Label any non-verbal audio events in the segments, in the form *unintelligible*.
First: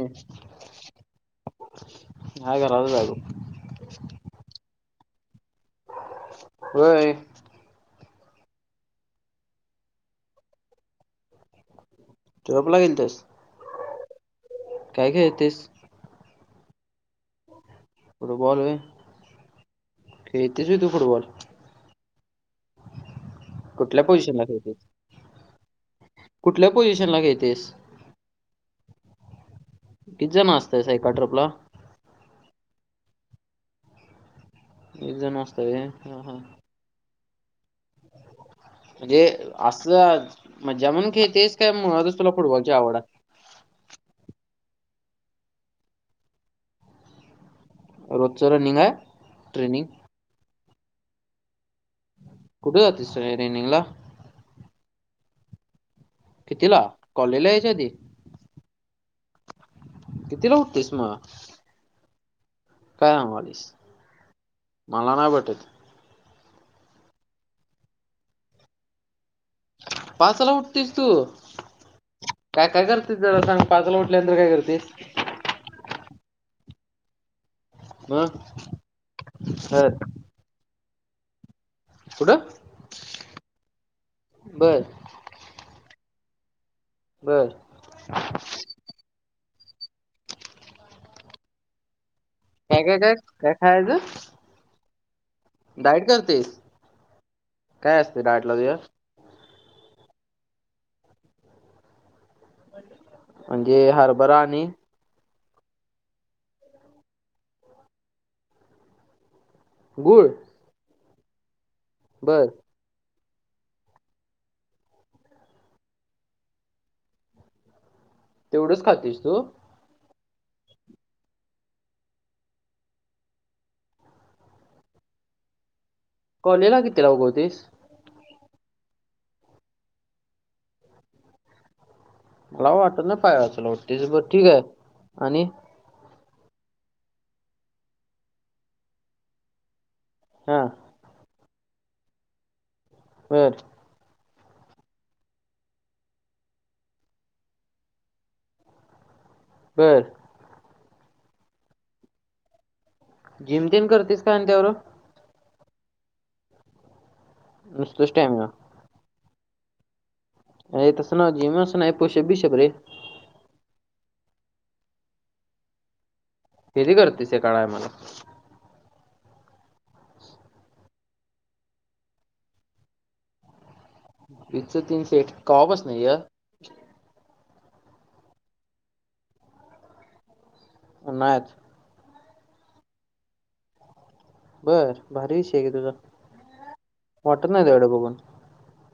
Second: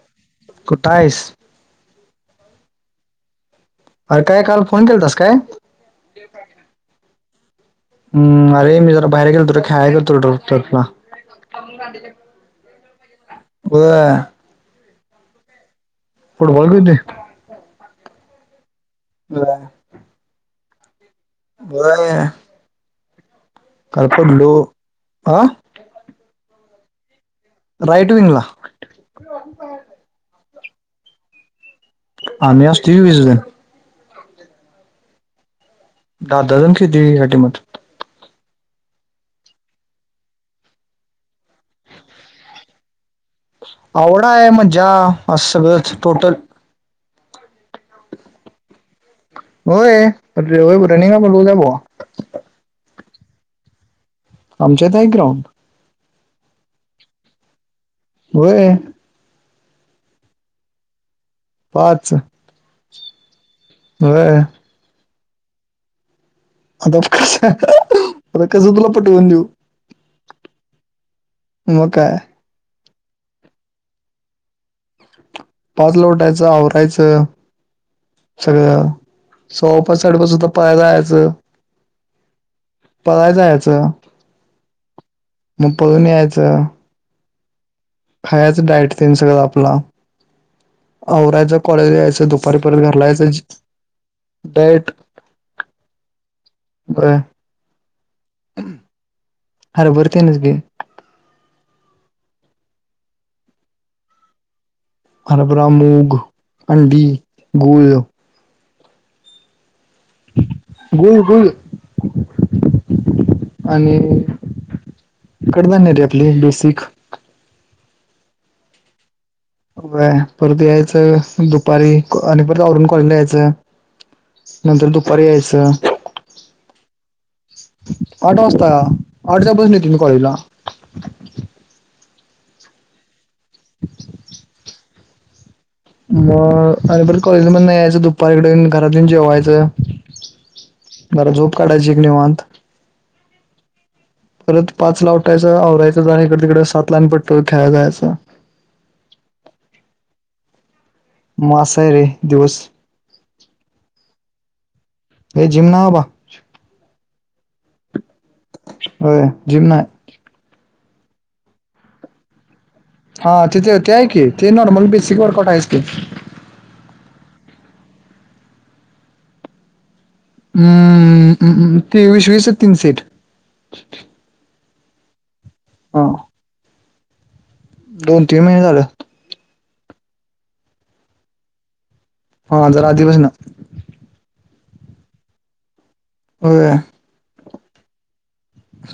हम् कुठं आहेस हाय घरातच हाय अजून अरे काय काल फोन ठेवलास काय होय हम् अरे मी जरा बाहेर गेलो रे खायाला गेलतो *inaudible* ला *unintelligible* जॉबला गेलतेस बर काय खेळतेस फुटबॉल खेळतोय फुटबॉल व्हय *inaudible* खेळतईस व्हय तू फुटबॉल होय कुठल्या काल पोझिशनला पडलो खेळतईस हा कुठल्या पोझिशन ला खेळतइस राईट विंगला *inaudible* किती जण असाइसा एका ट्रपला आम्ही असतोय की विसजन एक जण असतय व्हय दाहा-दहा जण खेळतय एका टिमत म्हणजे असच मज्जा म्हणून खेळतोईस काय मुळातच तुला फुटबॉलची आवडात हाय आवड हाय मज्जा अस सगळंच टोटल रोजच रनिंग हाय होय लेवल रनिंग हाय बोललोय भावा कुठ जातोईस तू रनिंगला आमच्या इथ हाय की ग्राउंड कितीला कॉलेजला यायच्या आधी होय कितीला उठतोईस मग पाच काय सांगालाईस होय मला नाही पटत आता कस तुला पटवून देऊ पाचला उठतीस तू? मग काय काय काय करतेस जरा सांग? पाचला उठल्यानंतर काय करतेस? पाच ल उठायचं आवरायचं मग सगळं. सव्वा बर पाच साडेपाच होतात. पळाय जायचं. कुठं पळायजायचं. बर मग पळून यायचं. बर. खायचं डाईट तेन सगळं आपला. आवरायचं कॉलेज यायचं दुप पारी परत काय काय काय घरलायचं. काय डायट डाईट करतेस? काय असते डायटला तुझ्या? हरभर तेन असते. अंडे हरभरा आणि हरभरा, मूग, अंडी, गुळ. गुळ? गूळ गुळ. बरं. आणि कडधान्य त्यातले बेसिक. तेवढंच खातेस तू? व्हय. परत यायचं दुपारी. आणि परत आवरुण कॉलेजला यायचं. नंतर दुपारी यायचं. कॉलेला किती ला उगवतेस? आठ वाजता. आठच्या बसने येतो मी कॉलेजला. मला वाटत ना पायाचालो तेच बर ठीके. आणि मग अर पर कॉलेज मधन यायचं दुपारीकड घरातन जेवायचं. हां पर झोप काढायची एक निवांत. बर. परत पाच ला उठायचं आवरायचं. जा इकड तिकड. सात ला आणि भटीव खेळा जायचं. बर. म आसय रे दिवस. जिम तेन करतेस का आणि त्यावर? हे जीम ना बा. सुुष्ट आहे म *inaudible* होय जिम नाय. ए तसं नव जिमच नाय. पुषब भिशब रे? हा तेिथे ते आहे की, ते नॉर्मल बेसिक वर्कट आहेस की. कीती करतेस? एका टायमला. अमममममम ते विस वीसच तीन सेट. वीसच तीन सेट हा कवापसनयर? दोन तीन महिने झाले. उन्हाळ्यात. हा जरा आधी व्हय ना. बर भारी विषय ग तुझा. होय. वाटत नाही तुयाकड बघून.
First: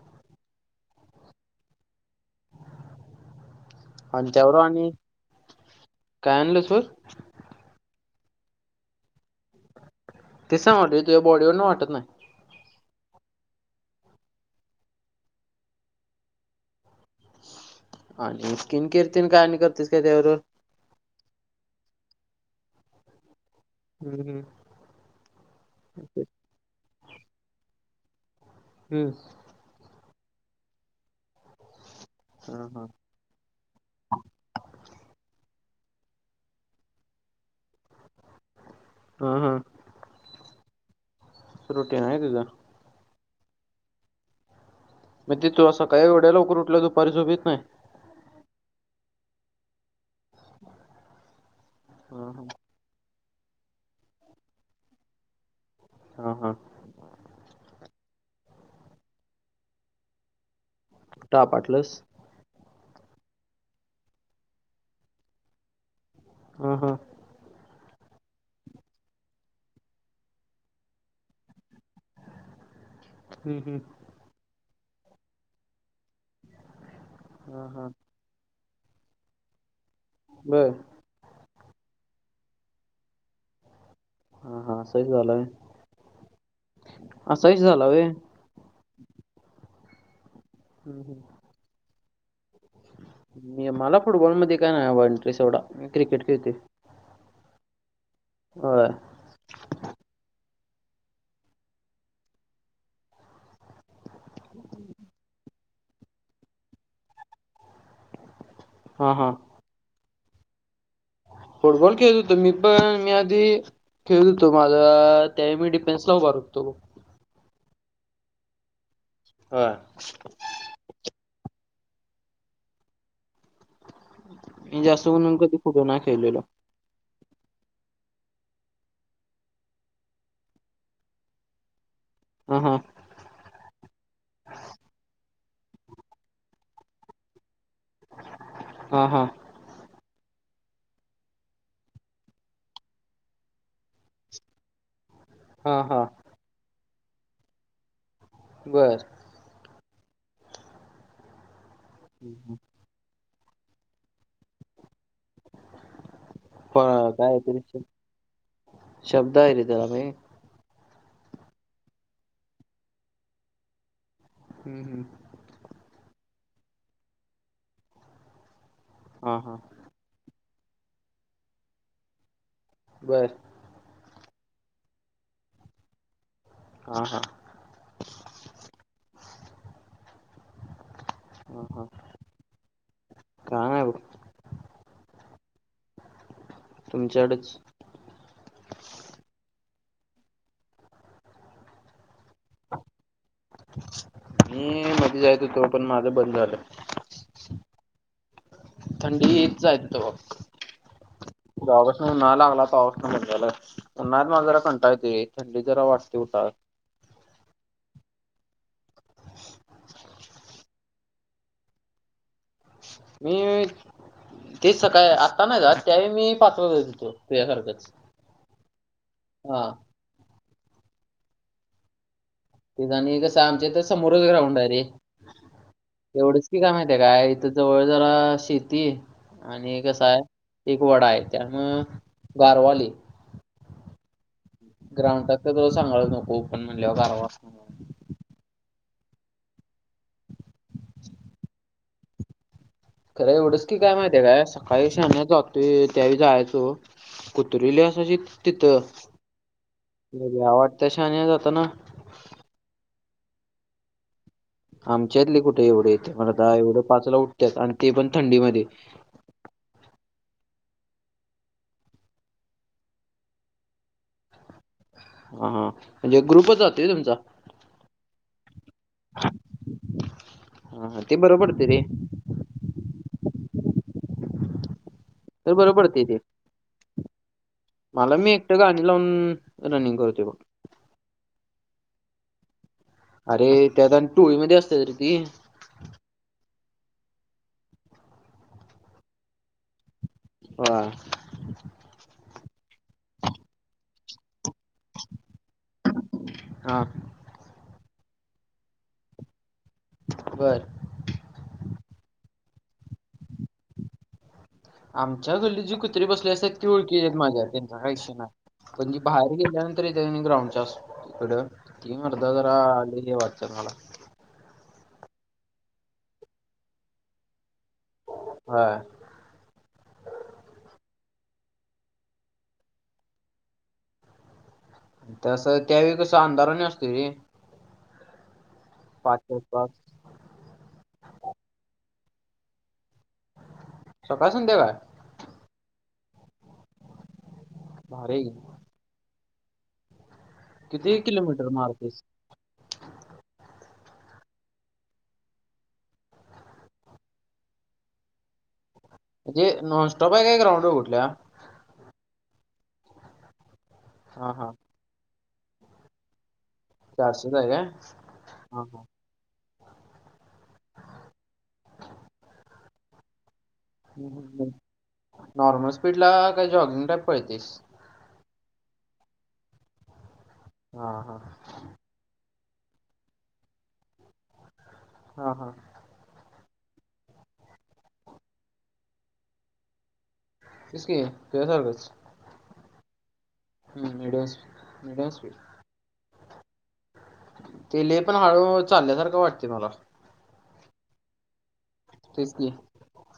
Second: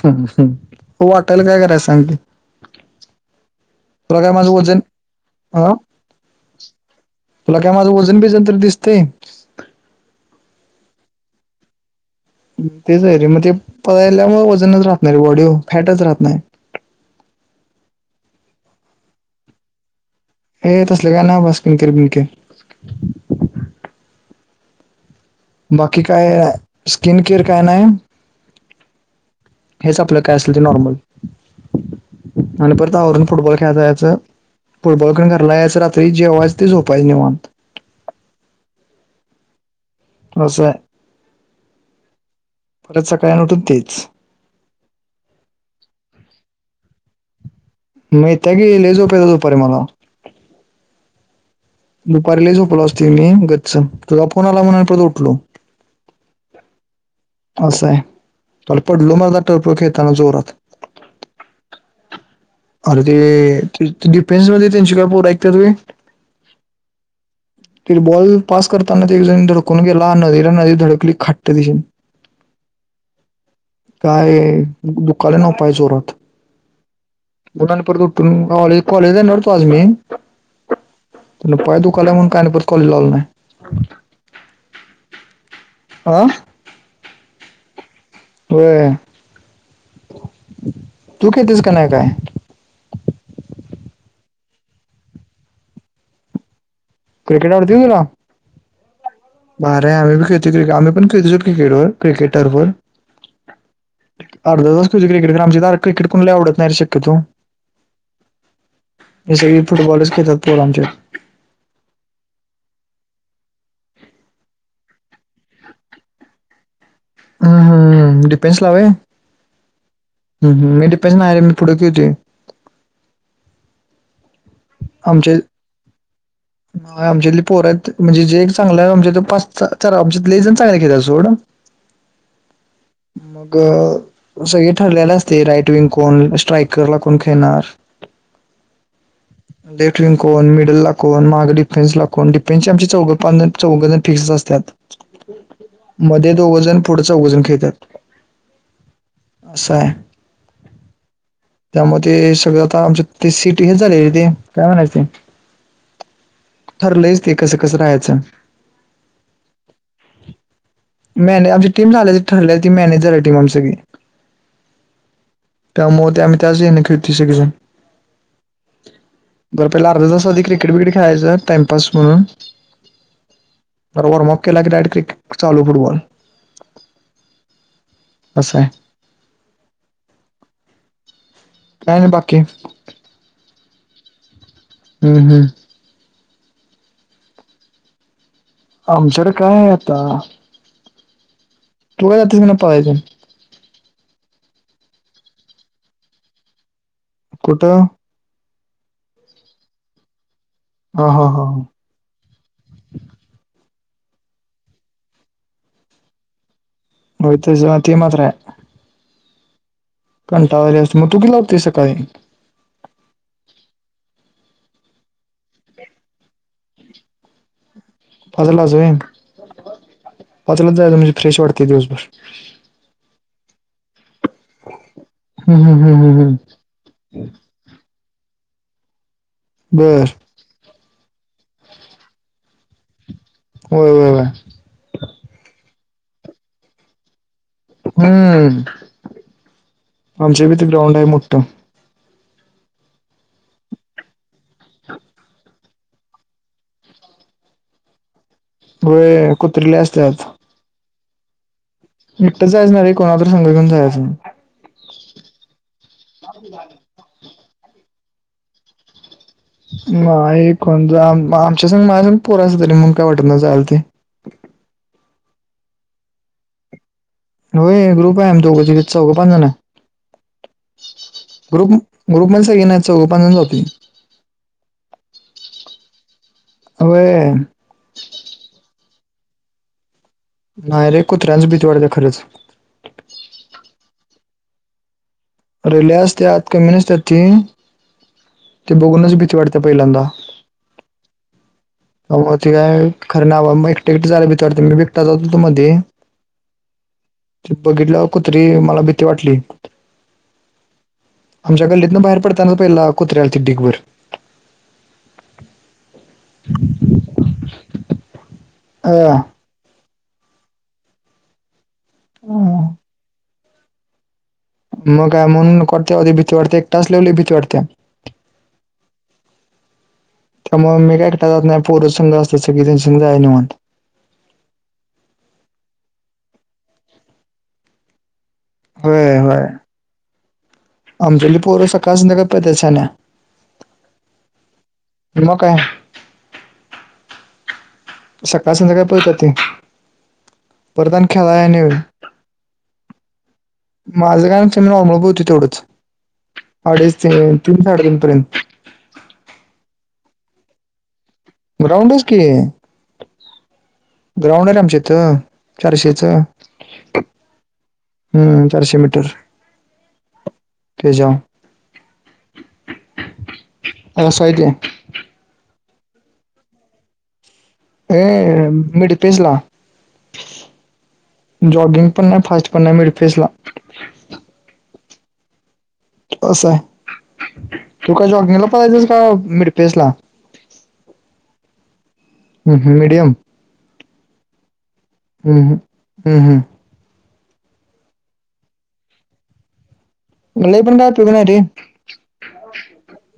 ह वाटाला काय कराय सांगते. आण काय माझं त्यावर वजन आणि हा काय आणलं व्हय? तुला काय माझं वजन बीजन तरी दिसतय. ते सांग वाटे तुझ्या बॉडीवर न वाटतं नाही. तेच आहे रे मग ते पयल्या म वजनच राहत नाही रे बॉडी हो फॅटच राहत नाही. आणि स्किन केअर तेन काय आणि करतेस काय त्या बरोबर. हे तसले काय ना बा स्किन केअर बीन केअर. हम्म हम्म. बाकी काय स्किन केअर काय नाय. हम्म. हेच आपलं काय असेल ते नॉर्मल हा आणि हा परत त्या वरून फुटबॉल खेळाय जायचं फुटबॉल खेळून घरला यायच रात्री जेवायचं ते झोपायं निवांत. हा हा. असं आहे. रुटीन आहे तुझा. परत सकाळ आन उठून तेच. मग ती तू अ सकाळी एवढ्या लवकर उठल्या दुपारी झोपीत नाही. माहीत्या गेलीज झोपायला दोपारी मला. हां, हां. दुपारीला लय झोपला असतील मी गच्च तुझा फोन आला म्हणून परत उठलो. हा हा. असं आहे काल पडलो मला टर्फ खेळताना जोरात. कुठं आपटलस? अरे ते ते डिफेन्स मध्ये त्यांचे काय पोरं ऐकत्यात वे. हा हा. तफिर बॉल पास करताना ते एक जणी धडकून गेला नदीला नदी धडकली खाट्ट दिशीन. हम्म हम्म. काय दुःखाला ना पाय जोरात. हां, *unintelligible* हां. परत उठून कॉलेज कॉलेज *unintelligible* मी. बरं. तुला पाय दुखालाय म्हणून काही ना परत कॉलेजला आलो नाय. हा हा असहीझालंय आ असहीच झालं वे. होय. हम्म तू हम्म. खेळतेस का नाही काय मी मला फुटबॉलमध्ये काय नाय वा इंटरेस्ट एवढा मी क्रिकेट खेळते. क्रिकेट आवडते तुला? होय. भारी आहे आम्ही बी खेळती क्रिकेट आम्ही पण खेळतो क्रिकेटवर क्रिकेटर बोल. अर्धा तास तुझं क्रिकेट तर आमची दरात क्रिकेट कुणाला आवडत नाही रे शक्यतो. हां हां सगळी फुटबॉलच खेळतात पोरं आमचे. फुटबॉल खेळत होतो मी पण मी आधी खेळत होतो माझा त्यावेळी मी डिफेन्सला उभार होतो. हम्म हम्म डिफेन्स ला वय. हा. मी डिफेन्स नाय रे मी पुढं खेळतोय. मी जास्त करून कधी फुटो ना खेळलेलो. आमच्यातले पोरं आहेत म्हणजे जे चांगलं आहे आमच्या पाच चा चार आमच्यातले लय जण चांगले खेळत सोडन. ह ह. मग अ सगळे ठरलेले असते. राईट विंग कोण स्ट्राईकरला कोण खेळणार. हा हा. डेट विंग कोण, मिडल ला कोण, माग डिफेन्सला कोण, डिफेन्सची आमची चौगं पाचजण चौग फिक्स असतात. हा हा मध्ये दोघ जण पुढे चौघजण खेळतात. बर असं आहे. त्यामध्ये सगळे आता आमच्या ते सिट हे झालय रे, ते काय म्हणायच ते. प- ठरलंयच ते काय कसं तरी कसं श- राहायचं. शब्द आहे रे त्याला भाई मॅने आमची टीम झाल्या ती ठरले ती मॅनेज झाल्या टीम आमची सगळी हम्म हम्म. त्यामूळ ते आम्ही त्याच हेन खेळतोय आम्ही सगळीजण. हा हा बर. पहिला अर्धा तास आधी क्रिकेट विकेट खेळायचं टाइमपास म्हणून, बरं. बर, वॉर्मप केला की डायरेक्ट क्रीक चालू फुटबॉल. हा हा. अस आहे. ह ह. काय नाही बाकी काय नाही. बघ. हम् हम्. तुमच्याकडच. आमच्याकड काय आहे आता. तू काय जातस काय नाही पळायला तेन? मी मध्ये जाइत होतो, पण माझं बंद झालं. कुठं? थंडीच जाइत होतो बघ. ह हा हा. तव्हापासून उन्हाला लागला. तव्हापासन म्हणजला उन्हाळ्यात मला जरा कंटाळा येतय. थंडी जरा वाटते उठाव. होय जातो ते मात्र आहे. *unintelligible* कंटाळवाणी असते. मग तु कितीला उठतेस सकाळी? मी. तेच सकाळी. आत्ता नाही जात. त्यावेळी मी पाचलाच जात होतो तुझ्यासारखच. पाचला जाऊयात. पाचलाच जायाच म्हणजे फ्रेश वाटते दिवसभर. ते आणि कसं आमच्या इथ समोरच ग्राउंड आहे रे, हम्म हम्म हम्म हम्म हम्म. एवढच काय माहिती आहे. काय इथ जवळ जरा शेती आणि बर कसं आहे. एक वडा आहे. त्यामुळं गारवा लई. होय होय होय. ग्राउंडात तर तो सांगायालाच नको ओपन म्हंटल्यावर गारवा असणार. हम्म, आमच्या इथ भी ग्राउंड आहे मोठ. खरं, एवढंच की काय माहिती आहे काय, सकाळी शान्या जातोय त्यावेळी जायचो. कुत्री लई असायचित तिथं, होय कुत्रीले असतात लई भ्या वाटत्या शान्या जाताना. एकटंच जायच नाही रे, कोणाला तर संघ घेऊन जायचं. आमच्यातले कुठे एवढे येतय मर्दा आता एवढं पाचला उठतात आणि ते पण थंडीमध्ये. नाही. कोणत आमच्या संग माझ्यासंग पोर असत्यात रे म्हणून काय वाटत नाही. जायला तेन. हा हा. म्हणजे ग्रुपच जातोय होय. तुमचा? होय ग्रुप आहे आम्ही दोघ, तिघ, चौघं, पाच जण आहे हा हा ते बरं पडतंय ग्रुप रे ग्रुप मधली सगळे नाही चवघ पाचजण जातोय आम्ही तर बर पडतय ते होय मला मी एकटं गाणी लावून रनिंग करतोय बघ नाही रे कुत्र्यांची भीती वाढत्या खरंच अरे त्यात आणि टोळीमध्ये असत्यात रे ती अरे लई असत्यात कमी नसत्यात ती ते बघूनच भीती वाटत्या पहिल्यांदा ह मग ते काय खरं नाही बाबा मग एकटे, एकट जायला भीती वाटत्या मी बी एकटा जात होतो मधी हा ते बघितल्या वर कुत्री मला भीती वाटली बर आमच्या गल्लीतनं बाहेर पडताना पहिला कुत्री आलती ढीगभर आमच्या गल्लीत जी कुत्रे बसलेली असतात ती ओळखीेची आहेत माझ्या त्यांचा काय विषय नाही पण जी बाहेर गेल्यांनंत येत्यात कणी ग्राउंडच्या पुढं ती मर्दा जरा अ लई ही वाटत्यात मला मग काय म्हणून नको वाटतं बाबा एकट असल्या वर लई भीती वाटत्या होय त्यामुळे मी काय एकटा जात नाही पोरसंघ असत्यात सगळीजन त्यांच्या संग जायाच निवांत तसं त्यावेळी कसं अंधारा आणि असतोय रे पहाटे पाच आमच्याइथली पोरं सकाळ, संध्याकाळ पळत्यात शान्या सकाळ, संध्याकाळ मग काय भारी आहे की. सकाळ, संध्याकाळ पळत्यात ती परत किती आणि खेळाय किलोमीटर आणि वे मारतेस माझं काय आमच्या मामा *unintelligible* तेवढंच अडीच तीन, तीन साडेतीन पर्यंत म्हणजे नॉनस्टॉप आहे काय ग्राउंडवर कुठल्या ग्राउंडच की हा ग्राउंड हा आहे आमच्या इथं चारशेच चारशेच आहे काय? हम्म हा चारशे हा मीटर ते ज्यावर असं आहे नॉर्मल स्पीड ला काय जॉगिंग टाईप पळतेस ए मिडपेसला हा हा जॉगिंग पण नाही फास्ट नाही मिडफेसला हा, हा असं आहे तू काय जॉगिंगला पळायचंस का मिडपेस ला तेच की तुझ्या सारखच हम्म म मिडियम हम् मिडीयम हम्म ह, ह, ह ते लई पण हळू चालल्यासारखं वाटतय मला लई पण काय उपयोग नाही रे तेच की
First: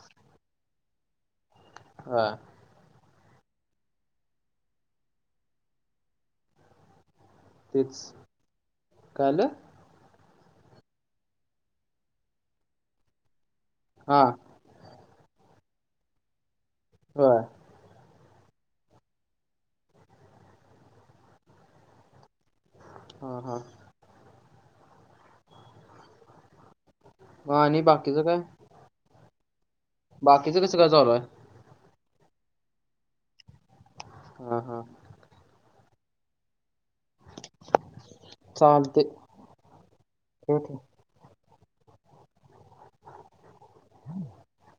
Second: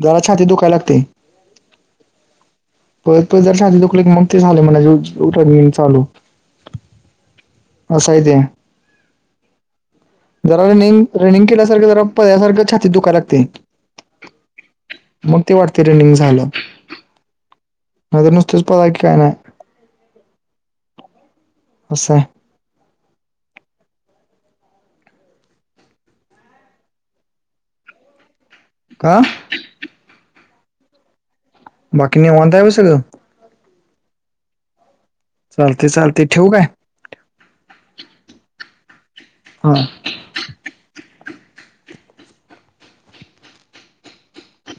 जरा छातीत दुकाय लागतय हा परत तुझ्या छातीत दुखल की म झाल ते म्हणयाच उठाठेवी चालू तेच असय ते काय आलं जरा रनिंग रनिंग केल्यासारखं जरा पळ्यालसारखं छाती दुखायला लागतय. हा मग ते वाटते रनिंग झालं. होय. नायत नुसतच पाळायला काय नाय असय हा हा म आणि बाकीचं काय? का बाकीचं कसं काय चालू हाय बाकी निवांत हाय बघ संगळ हा हा चालतय चालतय ठेवू काय? चालतय हा ठेव ठेव *inaudible*